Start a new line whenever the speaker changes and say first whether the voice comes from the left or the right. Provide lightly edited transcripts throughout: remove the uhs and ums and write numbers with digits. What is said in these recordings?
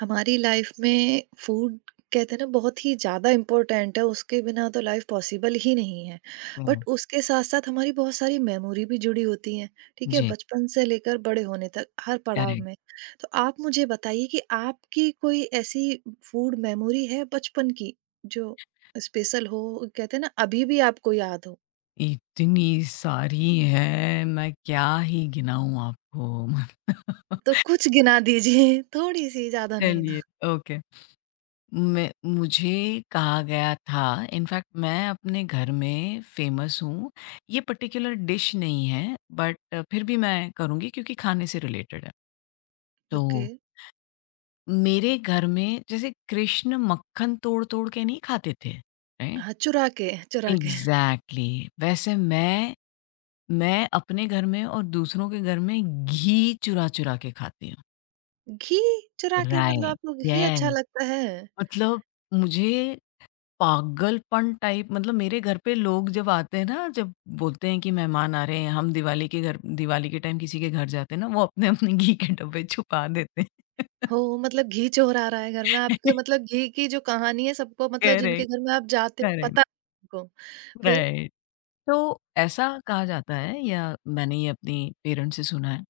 right: हमारी लाइफ में फूड कहते हैं ना बहुत ही ज़्यादा इम्पोर्टेंट है, उसके बिना तो लाइफ पॉसिबल ही नहीं है। But
left: hmm.
right: उसके साथ-साथ हमारी बहुत सारी मेमोरी भी जुड़ी होती हैं, ठीक है?
left: जी,
right: बचपन से लेकर बड़े होने तक, हर पड़ाव
left: करेक्ट।
right: में। तो आप मुझे बताइए कि आपकी कोई ऐसी फूड मेमोरी है बचपन की, जो स्पेशल हो, कहते हैं ना अभी भी आपको याद हो?
left: इतनी सारी हैं, मैं क्या ही गिनाऊँ आपको।
right: तो कुछ गिना दीजिए, थोड़ी-सी, ज़्यादा नहीं
left: चलिए,
right: तो।
left: ओके। मैं मुझे कहा गया था इनफैक्ट मैं अपने घर में फ़ेमस हूँ। ये पर्टिकुलर डिश नहीं है, बट फिर भी मैं करूँगी क्योंकि खाने से रिलेटेड है।
right: ओके।
left: तो मेरे घर में जैसे कृष्ण मक्खन तोड़-तोड़ के नहीं खाते थे, राइट?
right: हाँ, चुरा के, चुरा के।
left: एग्ज़ैक्टली, वैसे मैं अपने घर में और दूसरों के घर में घी चुरा-चुरा के खाती हूँ।
right: घी चुरा के मतलब
left: राइट,
right: आपको घी अच्छा
left: यस।
right: लगता है?
left: मतलब मुझे पागलपन टाइप मतलब मेरे घर पे लोग जब आते हैं ना, जब बोलते हैं कि मेहमान आ रहे हैं, हम दिवाली के टाइम किसी के घर जाते हैं ना, वो अपने-अपने घी के डब्बे छुपा देते हैं।
right: हो मतलब घी चोर आ रहा है घर में आपके मतलब घी की जो कहानी है सबको मतलब जिनके
left: करेक्ट,
right: घर में आप जाते हो
left: करेक्ट,
right: पता को फिर?
left: राइट। तो ऐसा कहा जाता है या मैंने ये अपने पेरेंट्स से सुना है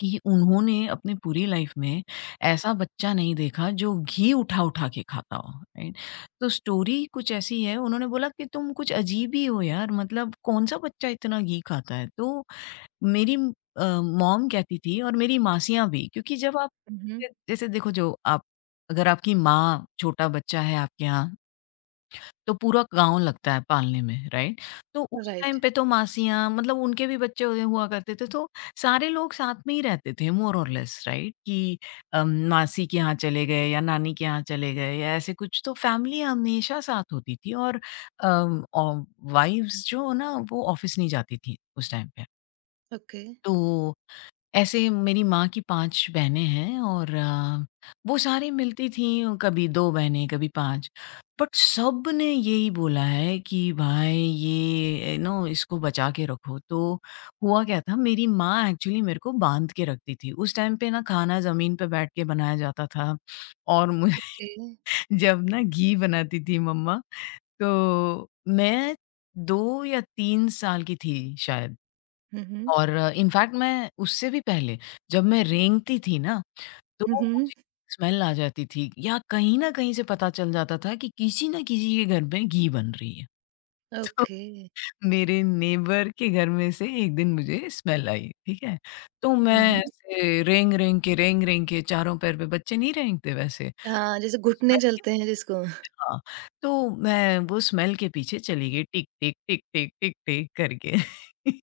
left: कि उन्होंने अपनी पूरी लाइफ में ऐसा बच्चा नहीं देखा जो घी उठा-उठा के खाता हो, राइट? तो स्टोरी कुछ ऐसी है, उन्होंने बोला कि तुम कुछ अजीब ही हो यार, मतलब कौन-सा बच्चा इतना घी खाता है? तो मेरी अ, मॉम कहती थी और मेरी मासियाँ भी, क्योंकि जब आप
right: हुँ, हुँ।
left: जैसे देखो जो आप अगर आपकी माँ छोटा बच्चा है आपके यहाँ तो पूरा गाँव लगता है पालने में, राइट? तो उस टाइम
right: राइट।
left: पे तो मासियाँ मतलब उनके भी बच्चे हुए हुआ करते थे, तो सारे लोग साथ में ही रहते थे मोर और लेस, राइट? कि मासी के यहाँ चले गए या नानी के यहाँ चले गए या ऐसे कुछ, तो फैमिली हमेशा साथ होती थी और अम, औ वाइव्स जो है ना, वो ऑफ़िस नहीं जाती थीं उस टाइम पे।
right: ओके,
left: तो ऐसे मेरी माँ की 5 बहनें हैं और वो सारी मिलती थीं, कभी 2 बहनें, कभी 5। बट सब ने यही बोला है कि भाई ये यू नो इसको बचा के रखो। तो हुआ क्या था, मेरी माँ एक्चुअली मेरे को बाँध के रखती थी। उस टाइम पे ना खाना ज़मीन पे बैठ के बनाया जाता था और मुझे
right: ओके।
left: जब ना घी बनाती थी मम्मा तो मैं 2 या 3 साल की थी शायद।
right: हुँ, हुँ।
left: और इनफैक्ट मैं उससे भी पहले जब मैं रेंगती थी ना, तो
right: हुँ, हुँ।
left: मुझे स्मेल आ जाती थी या कहीं न कहीं से पता चल जाता था कि किसी न किसी के घर में घी बन रही है। तो
right: ओके।
left: मेरे नेबर के घर में से एक दिन मुझे स्मेल आई, ठीक है? तो
right: हुँ,
left: मैं
right: हुँ।
left: ऐसे रेंग-रेंग के, रेंग-रेंग के, चारों पैर पे बच्चे नहीं रेंगते वैसे,
right: हाँ, जैसे घुटने
left: स्मेल
right: चलते हैं जिसको।
left: हाँ, तो मैं वो स्मेल के पीछे चली गई टिक, टिक, टिक, टिक, टिक, टिक करके।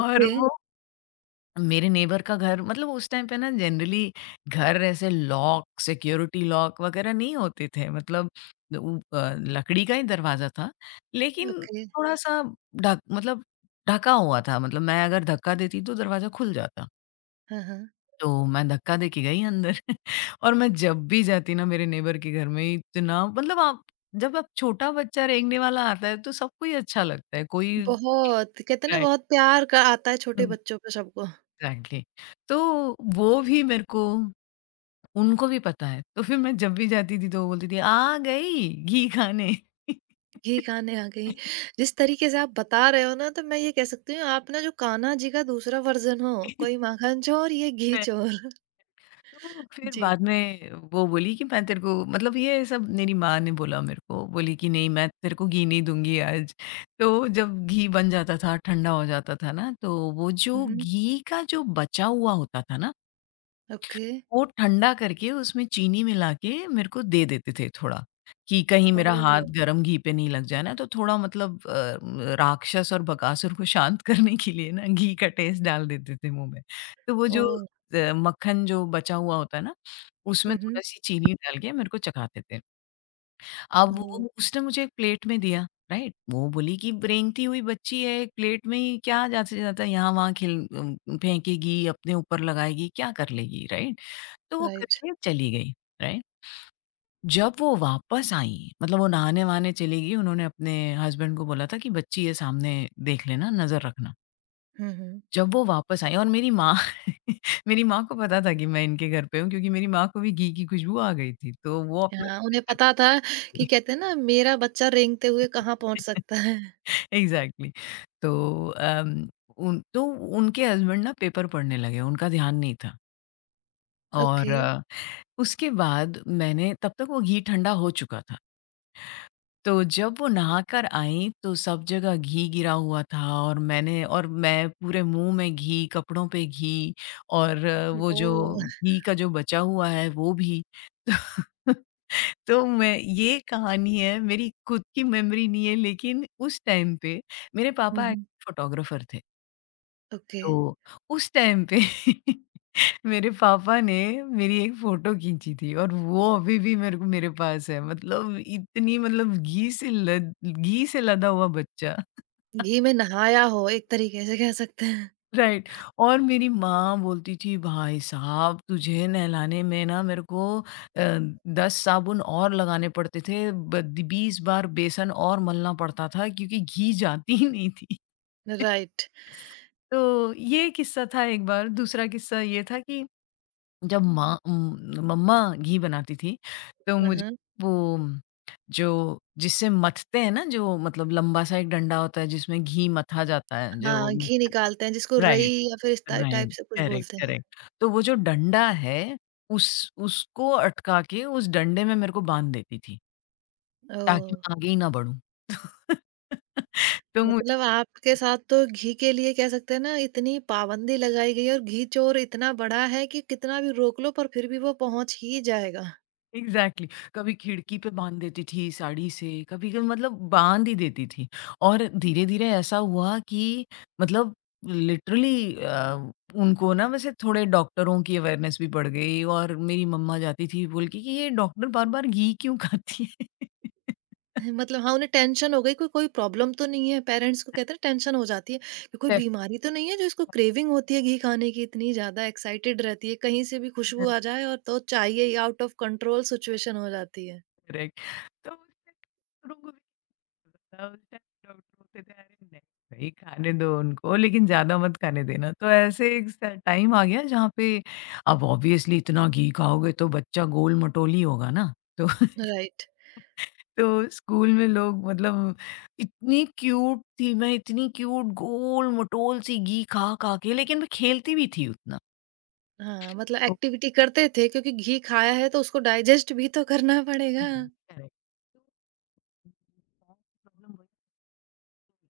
left: और
right: ओके,
left: वो मेरे नेबर का घर, मतलब उस टाइम पे ना जनरली घर ऐसे लॉक सिक्योरिटी लॉक वगैरह नहीं होते थे, मतलब लकड़ी का ही दरवाजा था लेकिन
right: ओके।
left: थोड़ा सा ढक मतलब ढका हुआ था, मतलब मैं अगर धक्का देती तो दरवाजा खुल जाता।
right: हाँ, हाँ।
left: तो मैं धक्का दे के गई अंदर। और मैं जब भी जाती ना मेरे नेबर के घर में इतना मतलब आप जब आप छोटा बच्चा रेंगने वाला आता है तो सबको ही अच्छा लगता है कोई।
right: बहुत कहते हैं ना बहुत प्यार का आता है छोटे बच्चों पे सबको।
left: एग्जैक्टली। तो वो भी मेरे को उनको भी पता है। तो फिर मैं जब भी जाती थी तो वो बोलती थी, "आ गई घी खाने।"
right: ये गाने आ गई। जिस तरीके से आप बता रहे हो ना तो मैं ये कह सकती हूँ आप ना जो कान्हा जी का दूसरा वर्ज़न हो, कोई माखन चोर ये घी चोर।
left: तो फिर
right: जी।
left: बाद में वो बोली कि मैं तेरे को, मतलब ये सब मेरी माँ ने बोला मेरे को, बोली कि नहीं मैं तेरे को घी नहीं दूँगी आज। तो जब घी बन जाता था, ठंडा हो जाता था ना, तो वो
right: हुँ,
left: जो
right: हुँ।
left: घी का जो बचा हुआ होता था ना,
right: ओके।
left: वो ठंडा करके उसमें चीनी मिला के मेरे को दे देते थे थोड़ा, कि कहीं मेरा हुँ। हाथ
right: ओह!
left: गरम घी पे नहीं लग जाए ना, तो थोड़ा मतलब राक्षस और बकासुर को शांत करने के लिए ना घी का टेस्ट डाल देते थे मुँह में। तो वो जो
right: ओह!
left: मक्खन जो बचा हुआ होता है ना, उसमें
right: हुँ, हुँ।
left: थोड़ा-सी चीनी डाल के मेरे को चखाते थे। अब
right: ओह!
left: वो उसने मुझे एक प्लेट में दिया, राइट? वो बोली कि रेंगती हुई बच्ची है, एक प्लेट में ही क्या जाता-जाता यहाँ-वहाँ फेंकेगी, अपने ऊपर लगाएगी, क्या कर लेगी, राइट? तो वो
right: राइट।
left: करके चली गई, राइट? जब वो वापस आई, मतलब वो नहाने-वहाने चली गई, उन्होंने अपने हस्बैंड को बोला था कि बच्ची है सामने, देख लेना, नज़र रखना।
right: हुँ, हुँ।
left: जब वो वापस आई और मेरी माँ मेरी माँ को पता था कि मैं इनके घर पे हूँ क्योंकि मेरी माँ को भी घी की खुशबू आ गई थी, तो वो अपना
right: हाँ, उन्हें पता था कि कहते हैं ना मेरा बच्चा रेंगते हुए कहाँ पहुँच सकता है।
left: एग्ज़ैक्टली। तो अम, उन तो उनके हस्बैंड ना पेपर पढ़ने लगे, उनका ध्यान नहीं था और
right: ओके।
left: उसके बाद मैंने, तब तक वो घी ठंडा हो चुका था। तो जब वो नहाकर आई तो सब जगह घी गिरा हुआ था और मैं पूरे मुँह में घी, कपड़ों पे घी और वो जो
right: ओह!
left: घी का जो बचा हुआ है वो भी। तो मैं ये कहानी है, मेरी खुद की मेमोरी नहीं है लेकिन उस टाइम पे मेरे
right: हुँ,
left: पापा
right: हुँ।
left: एक्चुअली फ़ोटोग्राफ़र थे।
right: ओके।
left: तो उस टाइम पे मेरे पापा ने मेरी एक फ़ोटो खींची थी और वो अभी भी मेरे पास है। मतलब इतनी मतलब घी से लदा हुआ बच्चा।
right: घी में नहाया हो एक तरीके से कह सकते हैं।
left: राइट। और मेरी माँ बोलती थी, भाई साहब तुझे नहलाने में ना मेरे को 10 साबुन और लगाने पड़ते थे, 20 बार बेसन और मलना पड़ता था क्योंकि घी जाती ही नहीं थी।
right: राइट।
left: तो ये किस्सा था एक बार। दूसरा किस्सा ये था कि जब मम्मा घी बनाती थी तो
right: हाँ,
left: मुझे
right: हाँ।
left: वो जो जिससे मथते हैं ना जो, मतलब लंबा सा एक डंडा होता है जिसमें घी मथा जाता है जो,
right: हाँ, घी निकालते हैं जिसको रई
left: राइट,
right: या फिर इस टाइप
left: राइट,
right: से कुछ
left: करेक्ट,
right: बोलते हैं।
left: करेक्ट। तो वो जो डंडा है, उस उसको अटका के उस डंडे में मेरे को बाँध देती थी, ताकि
right: ओह!
left: मैं आगे ही ना बढ़ूँ। तो मुझे
right: मतलब आपके साथ तो घी के लिए कह सकते हैं ना इतनी पाबंदी लगाई गई है और घी चोर इतना बड़ा है कि कितना भी रोक लो पर फिर भी वो पहुँच ही जाएगा।
left: एग्ज़ैक्टली, कभी खिड़की पे बाँध देती थी साड़ी से, कभी क मतलब बाँध ही देती थी। और धीरे-धीरे ऐसा हुआ कि मतलब लिटरली उनको ना वैसे थोड़े डॉक्टरों की अवेयरनेस भी बढ़ गई और मेरी मम्मा जाती थी बोल के कि, "ये डॉक्टर बार-बार घी क्यों खाती है?"
right: मतलब हाँ, उन्हें टेंशन हो गई कोई कोई प्रॉब्लम तो नहीं है, पेरेंट्स को कहते हैं टेंशन हो जाती है कि कोई बीमारी तो नहीं है जो इसको क्रेविंग होती है घी खाने की इतनी ज़्यादा एक्साइटेड रहती है, कहीं से भी खुशबू आ
left: Definitely.
right: जाए और तो चाहिए ही आउट ऑफ कंट्रोल सिचुएशन हो जाती है।
left: करेक्ट। तो उस टाइम डॉक्टरों को भी क्या पता, उस टाइम डॉक्टर होते थे अरे नहीं भाई खाने दो उनको लेकिन ज्यादा मत खाने देना। तो ऐसे एक टाइम आ गया जहाँ पे अब ऑब्वियसली इतना घी खाओगे तो बच्चा गोल मटोली होगा ना तो।
right: राइट।
left: तो स्कूल में लोग, मतलब इतनी क्यूट थी मैं, इतनी क्यूट गोल मटोल सी घी खा खा के, लेकिन मैं खेलती भी थी उतना
right: हाँ, मतलब
left: तो।
right: एक्टिविटी करते थे क्योंकि घी खाया है तो उसको डाइजेस्ट भी तो करना पड़ेगा।
left: Correct.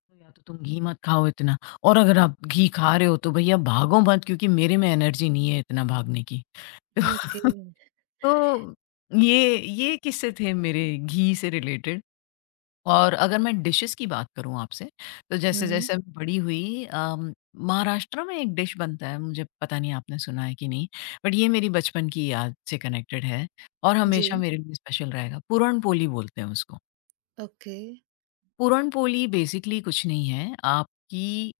left: तो या तो तुम घी मत खाओ इतना और अगर आप घी खा रहे हो तो भैया भागो मत क्योंकि मेरे में एनर्जी नहीं है इतना भागने की।
right: ओके।
left: तो ये किस्से थे मेरे घी से रिलेटेड। और अगर मैं डिशेज़ की बात करूँ आपसे, तो
right: हुँ,
left: जैसे-जैसे मैं बड़ी हुई, महाराष्ट्र में एक डिश बनता है, मुझे पता नहीं आपने सुना है कि नहीं, बट ये मेरी बचपन की याद से कनेक्टेड है और हमेशा
right: जी,
left: मेरे लिए स्पेशल रहेगा। पुरन पोली बोलते हैं उसको।
right: ओके।
left: पुरन पोली बेसिकली कुछ नहीं है, आपकी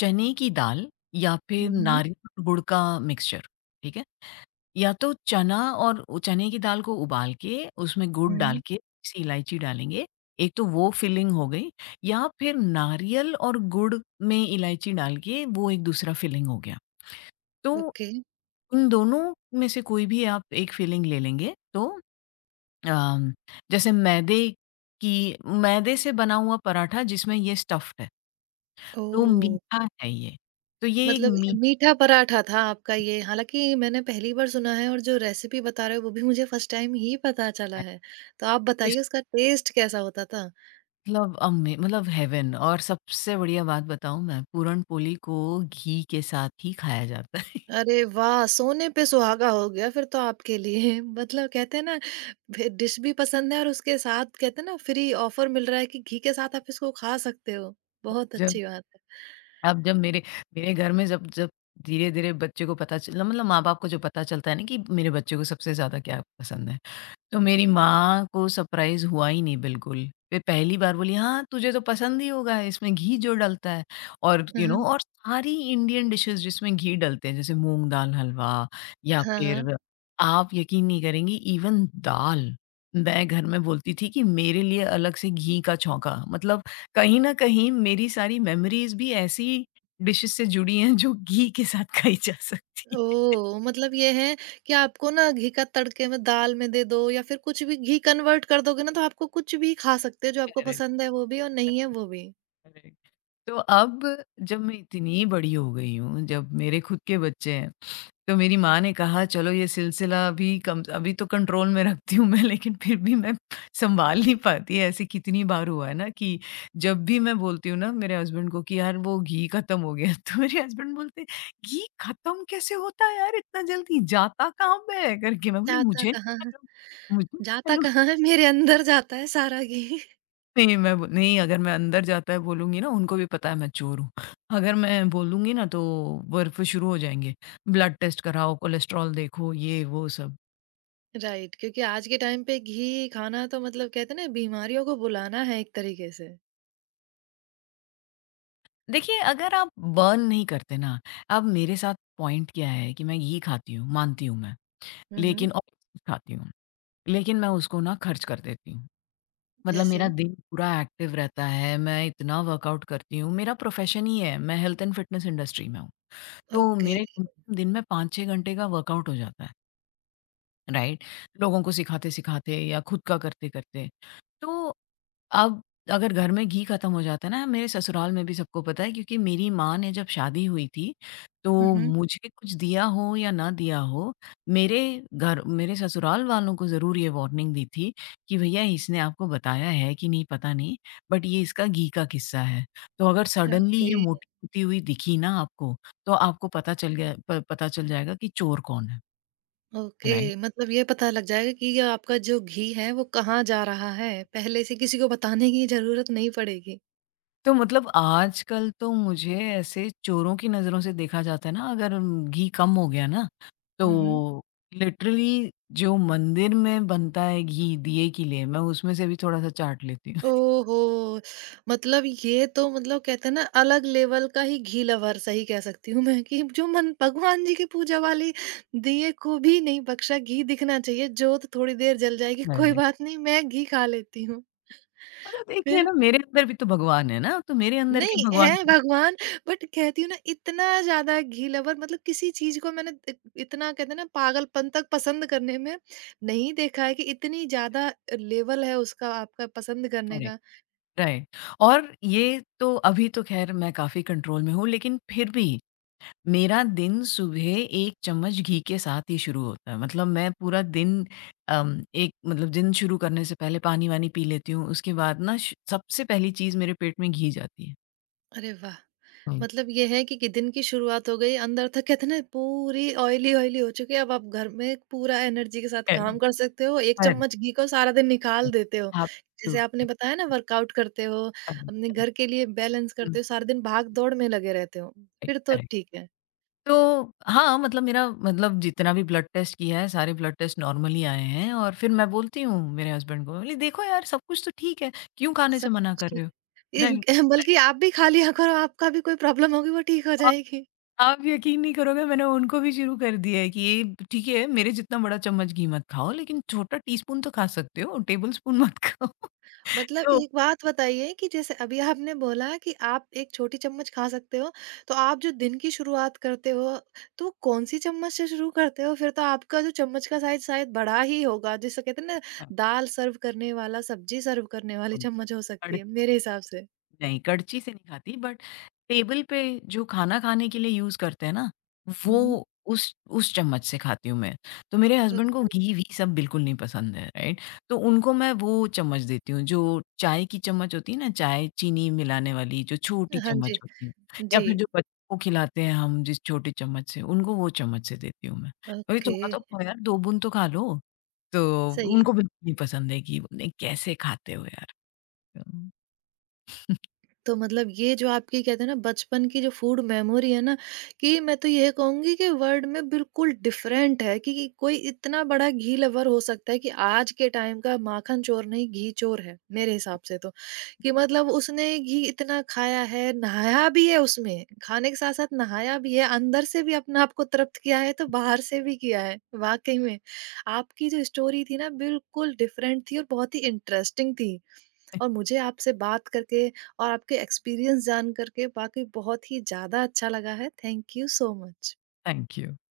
left: चने की दाल या फिर
right: हुँ,
left: नारियल और गुड़ का मिक्सचर, ठीक है? या तो चना और उ चने की दाल को उबाल के उसमें गुड़ डाल
right: हुँ,
left: के थोड़ी-सी इलायची डालेंगे, एक तो वो फिलिंग हो गई, या फिर नारियल और गुड़ में इलायची डाल के वो एक दूसरा फिलिंग हो गया। तो
right: ओके।
left: इन दोनों में से कोई भी आप एक फिलिंग ले लेंगे तो अम, जैसे मैदे से बना हुआ पराठा जिसमें ये स्टफ़्ड है, तो
right: ओह!
left: मीठा है ये, तो ये एक
right: मतलब ये
left: मीठा
right: मीठा पराठा था आपका ये, हालाँकि मैंने पहली बार सुना है और जो रेसिपी बता रहे हो वो भी मुझे फर्स्ट टाइम ही पता चला है। तो आप
left: है।
right: बताइए उसका टेस्ट कैसा होता था?
left: मतलब अमे मतलब हेवन। और सबसे बढ़िया बात बताऊँ मैं, पूरन पोली को घी के साथ ही खाया जाता है।
right: अरे वाह! सोने पे सुहागा हो गया फिर तो आपके लिए। मतलब कहते हैं ना फिर डिश भी पसंद है और उसके साथ कहते हैं ना फ्री ऑफर मिल रहा है कि घी के साथ आप इसको खा सकते हो। बहुत
left: जब
right: अच्छी बात है।
left: अब जब मेरे मेरे घर में जब जब धीरे-धीरे बच्चे को पता चला, मतलब माँ-बाप को जो पता चलता है ना कि मेरे बच्चे को सबसे ज़्यादा क्या पसंद है। तो मेरी माँ को सरप्राइज़ हुआ ही नहीं बिल्कुल। वे पहली बार बोली, "हाँ, तुझे तो पसंद ही होगा, इसमें घी जो डलता है।" और
right: hmm,
left: you you know
right: hmm.
left: know, और सारी इंडियन डिशेज़ जिसमें घी डलते हैं, जैसे मूँग दाल हलवा या
right: हाँ, हाँ।
left: फिर आप यकीन नहीं करेंगी इवन दाल। मैं घर में बोलती थी कि मेरे लिए अलग से घी का छौंका, मतलब कहीं न कहीं मेरी सारी मेमोरीज़ भी ऐसी डिशेज़ से जुड़ी हैं, जो घी के साथ खाई जा सकती है।
right: ओह! मतलब ये है कि आपको ना घी का तड़के में दाल में दे दो या फिर कुछ भी घी कन्वर्ट कर दोगे ना तो आपको कुछ भी खा सकते हो जो आपको
left: करेक्ट,
right: पसंद है वो भी और नहीं है
left: करेक्ट,
right: वो भी।
left: करेक्ट। तो अब जब मैं इतनी बड़ी हो गई हूँ, जब मेरे खुद के बच्चे हैं, तो मेरी माँ ने कहा चलो ये सिलसिला अभी कम अभी तो कंट्रोल में रखती हूँ मैं। लेकिन फिर भी मैं सँभाल नहीं पाती। ऐसे कितनी बार हुआ है ना कि जब भी मैं बोलती हूँ ना मेरे हस्बैंड को कि यार वो घी खत्म हो गया तो मेरे हस्बैंड बोलते हैं, "घी खत्म कैसे होता है यार इतना जल्दी? जाता कहाँ पे है?" करके मैं बोली,
right: जाता
left: "मुझे
right: कहाँ
left: नहीं
right: है
left: मालूम, मुझे नहीं
right: जाता
left: मालूम।"
right: कहाँ है मेरे अंदर जाता है सारा घी।
left: नहीं, मैं ब नहीं अगर मैं अंदर जाता है बोलूँगी ना उनको भी पता है मैं चोर हूँ। अगर मैं बोलूँगी ना तो वो फिर शुरू हो जाएँगे, ब्लड टेस्ट कराओ, कोलेस्ट्रॉल देखो, ये वो सब।
right: राइट क्योंकि आज के टाइम पे घी खाना तो मतलब कहते हैं ना बीमारियों को बुलाना है एक तरीके से।
left: देखिए अगर आप बर्न नहीं करते ना, अब मेरे साथ पॉइंट क्या है कि मैं ये खाती हूँ, मानती हूँ मैं,
right: हम्म।
left: लेकिन और खाती हूँ, लेकिन मैं उसको ना खर्च कर देती हूँ। मतलब
right: जैसे।
left: मेरा दिन पूरा एक्टिव रहता है, मैं इतना वर्कआउट करती हूँ, मेरा प्रोफ़ेशन ही है, मैं हेल्थ एंड फिटनेस इंडस्ट्री में हूँ। तो
right: ओके।
left: मेरे कम से कम दिन में 5-6 घंटे का वर्कआउट हो जाता है। राइट। लोगों को सिखाते सिखाते या खुद का करते करते तो अब अगर घर में घी खत्म हो जाता है ना मेरे ससुराल में भी सबको पता है क्योंकि मेरी माँ ने जब शादी हुई थी तो
right: हम्म।
left: मुझे कुछ दिया हो या ना दिया हो मेरे घर मेरे ससुराल वालों को ज़रूर ये वार्निंग दी थी कि भैया इसने आपको बताया है कि नहीं पता नहीं बट ये इसका घी का किस्सा है। तो अगर सडनली
right: ओके।
left: ये मोटी होती हुई दिखी ना आपको तो आपको पता चल जाएगा कि चोर कौन है।
right: Okay
left: right.
right: मतलब ये पता लग जाएगा कि ये आपका जो घी है वो कहाँ जा रहा है पहले से किसी को बताने की जरूरत नहीं पड़ेगी।
left: तो मतलब आजकल तो मुझे ऐसे चोरों की नज़रों से देखा जाता है ना अगर घी कम हो गया ना,
right: हम्म।
left: तो लिटरली जो मंदिर में बनता है घी दिए के लिए, मैं उसमें से भी थोड़ा-सा चाट लेती हूँ।
right: ओहो! मतलब ये तो मतलब कहते हैं ना अलग लेवल का ही घी लवर सही कह सकती हूँ मैं कि जो मन भगवान जी की पूजा वाली दिए को भी नहीं बख्शा घी दिखना चाहिए, जोत थोड़ी देर जल जाएगी कोई
left: मैंने
right: बात नहीं मैं घी खा लेती हूँ।
left: मतलब देखिए
right: फिर
left: ना मेरे अंदर भी तो भगवान है ना, तो मेरे अंदर के
right: नहीं
left: भगवान
right: है
left: को भी
right: भगवान बट कहती हूँ ना इतना ज़्यादा घी लवर मतलब किसी चीज़ को मैंने इत इतना कहते हैं ना पागलपन तक पसंद करने में नहीं देखा है कि इतनी ज़्यादा लेवल है उसका आपका पसंद करने
left: करें,
right: का।
left: राइट। और ये तो अभी तो ख़ैर मैं काफ़ी कंट्रोल में हूँ लेकिन फिर भी मेरा दिन सुबह 1 चम्मच घी के साथ ही शुरू होता है। मतलब मैं पूरा दिन एक मतलब दिन शुरू करने से पहले पानी-वानी पी लेती हूँ। उसके बाद ना श सबसे पहली चीज़ मेरे पेट में घी जाती है।
right: अरे वाह!
left: हुँ।
right: मतलब ये है कि दिन की शुरुआत हो गई, अंदर तक कहते हैं ना पूरी ऑयली-ऑयली हो चुकी है, अब आप घर में पूरा एनर्जी के साथ
left: करेक्ट,
right: काम कर सकते हो, 1
left: करेक्ट,
right: चम्मच घी को सारा दिन निकाल देते हो।
left: करेक्ट।
right: जैसे आपने
left: एब्सोल्युटली।
right: बताया ना वर्कआउट करते हो,
left: करेक्ट,
right: अपने
left: करेक्ट।
right: घर के लिए बैलेंस
left: हुँ,
right: करते हो, सारा दिन भाग-दौड़ में लगे रहते हो,
left: राइट,
right: फिर तो
left: करेक्ट।
right: ठीक है,
left: तो हाँ, मतलब मेरा मतलब जितना भी ब्लड टेस्ट किया है, सारे ब्लड टेस्ट नॉर्मल ही आए हैं और फिर मैं बोलती हूँ मेरे हस्बैंड को, बोली, "देखो यार, सब कुछ तो ठीक है, क्यों खाने से
right: सब
left: मना
right: कुछ
left: कर
right: ठीक।
left: रहे हो?" राइट।
right: ये- बल्कि आप भी खाली अगर आपका भी कोई प्रॉब्लम होगी वो ठीक हो जाएगी।
left: आप यकीन नहीं करोगे मैंने उनको भी शुरू कर दिया है कि ये ठीक है मेरे जितना बड़ा चम्मच घी मत खाओ लेकिन छोटा टीस्पून तो खा सकते हो, टेबल स्पून मत खाओ।
right: मतलब
left: तो
right: एक बात बताइए कि जैसे अभी आपने बोला कि आप एक छोटी चम्मच खा सकते हो, तो आप जो दिन की शुरुआत करते हो, तो कौन-सी चम्मच से शुरू करते हो? फिर तो आपका जो चम्मच का साइज़ शायद बड़ा ही होगा, जिसे कहते हैं ना
left: हाँ,
right: दाल सर्व करने वाला, सब्जी सर्व करने वाली
left: बिल्कुल,
right: चम्मच हो सकती
left: कड़-
right: है, मेरे हिसाब से।
left: नहीं कड़ची से नहीं खाती बट टेबल पे जो खाना खाने के लिए यूज़ करते हैं ना,
right: हुँ, हुँ।
left: वो उस चम्मच से खाती हूँ मैं। तो मेरे हस्बैंड को
right: ओके।
left: घी-वी सब बिल्कुल नहीं पसंद है, राइट? तो उनको मैं वो चम्मच देती हूँ, जो चाय की चम्मच होती है ना, चाय चीनी मिलाने वाली जो छोटी
right: हाँ जी।
left: चम्मच होती है या
right: जी,
left: फिर जो बच्चों को खिलाते हैं हम जिस छोटी चम्मच से, उनको वो चम्मच से देती हूँ मैं। अरे
right: ओके,
left: थोड़ा तो खाओ यार, 2 बूंद तो खा लो। तो
right: सही है।
left: उनको बिल्कुल नहीं पसंद है घी, बोले कैसे खाते हो यार?
right: तो मतलब ये जो आपकी कहते हैं ना बचपन की जो फूड मेमोरी है ना कि मैं तो ये कहूंगी कि वर्ल्ड में बिल्कुल डिफरेंट है कि कोई इतना बड़ा घी लवर हो सकता है कि आज के टाइम का माखन चोर नहीं घी चोर है मेरे हिसाब से तो कि मतलब उसने घी इतना खाया है नहाया भी है उसमें खाने के साथ साथ नहाया भी है अंदर से भी अपने आप को तृप्त किया है तो बाहर से भी किया है वाकई में आपकी जो स्टोरी थी ना बिल्कुल डिफरेंट थी और बहुत ही इंटरेस्टिंग थी और मुझे आपसे बात करके और आपके एक्सपीरियंस जान करके वाक़ई बहुत ही ज़्यादा अच्छा लगा है। Thank you so much.
left: Thank you.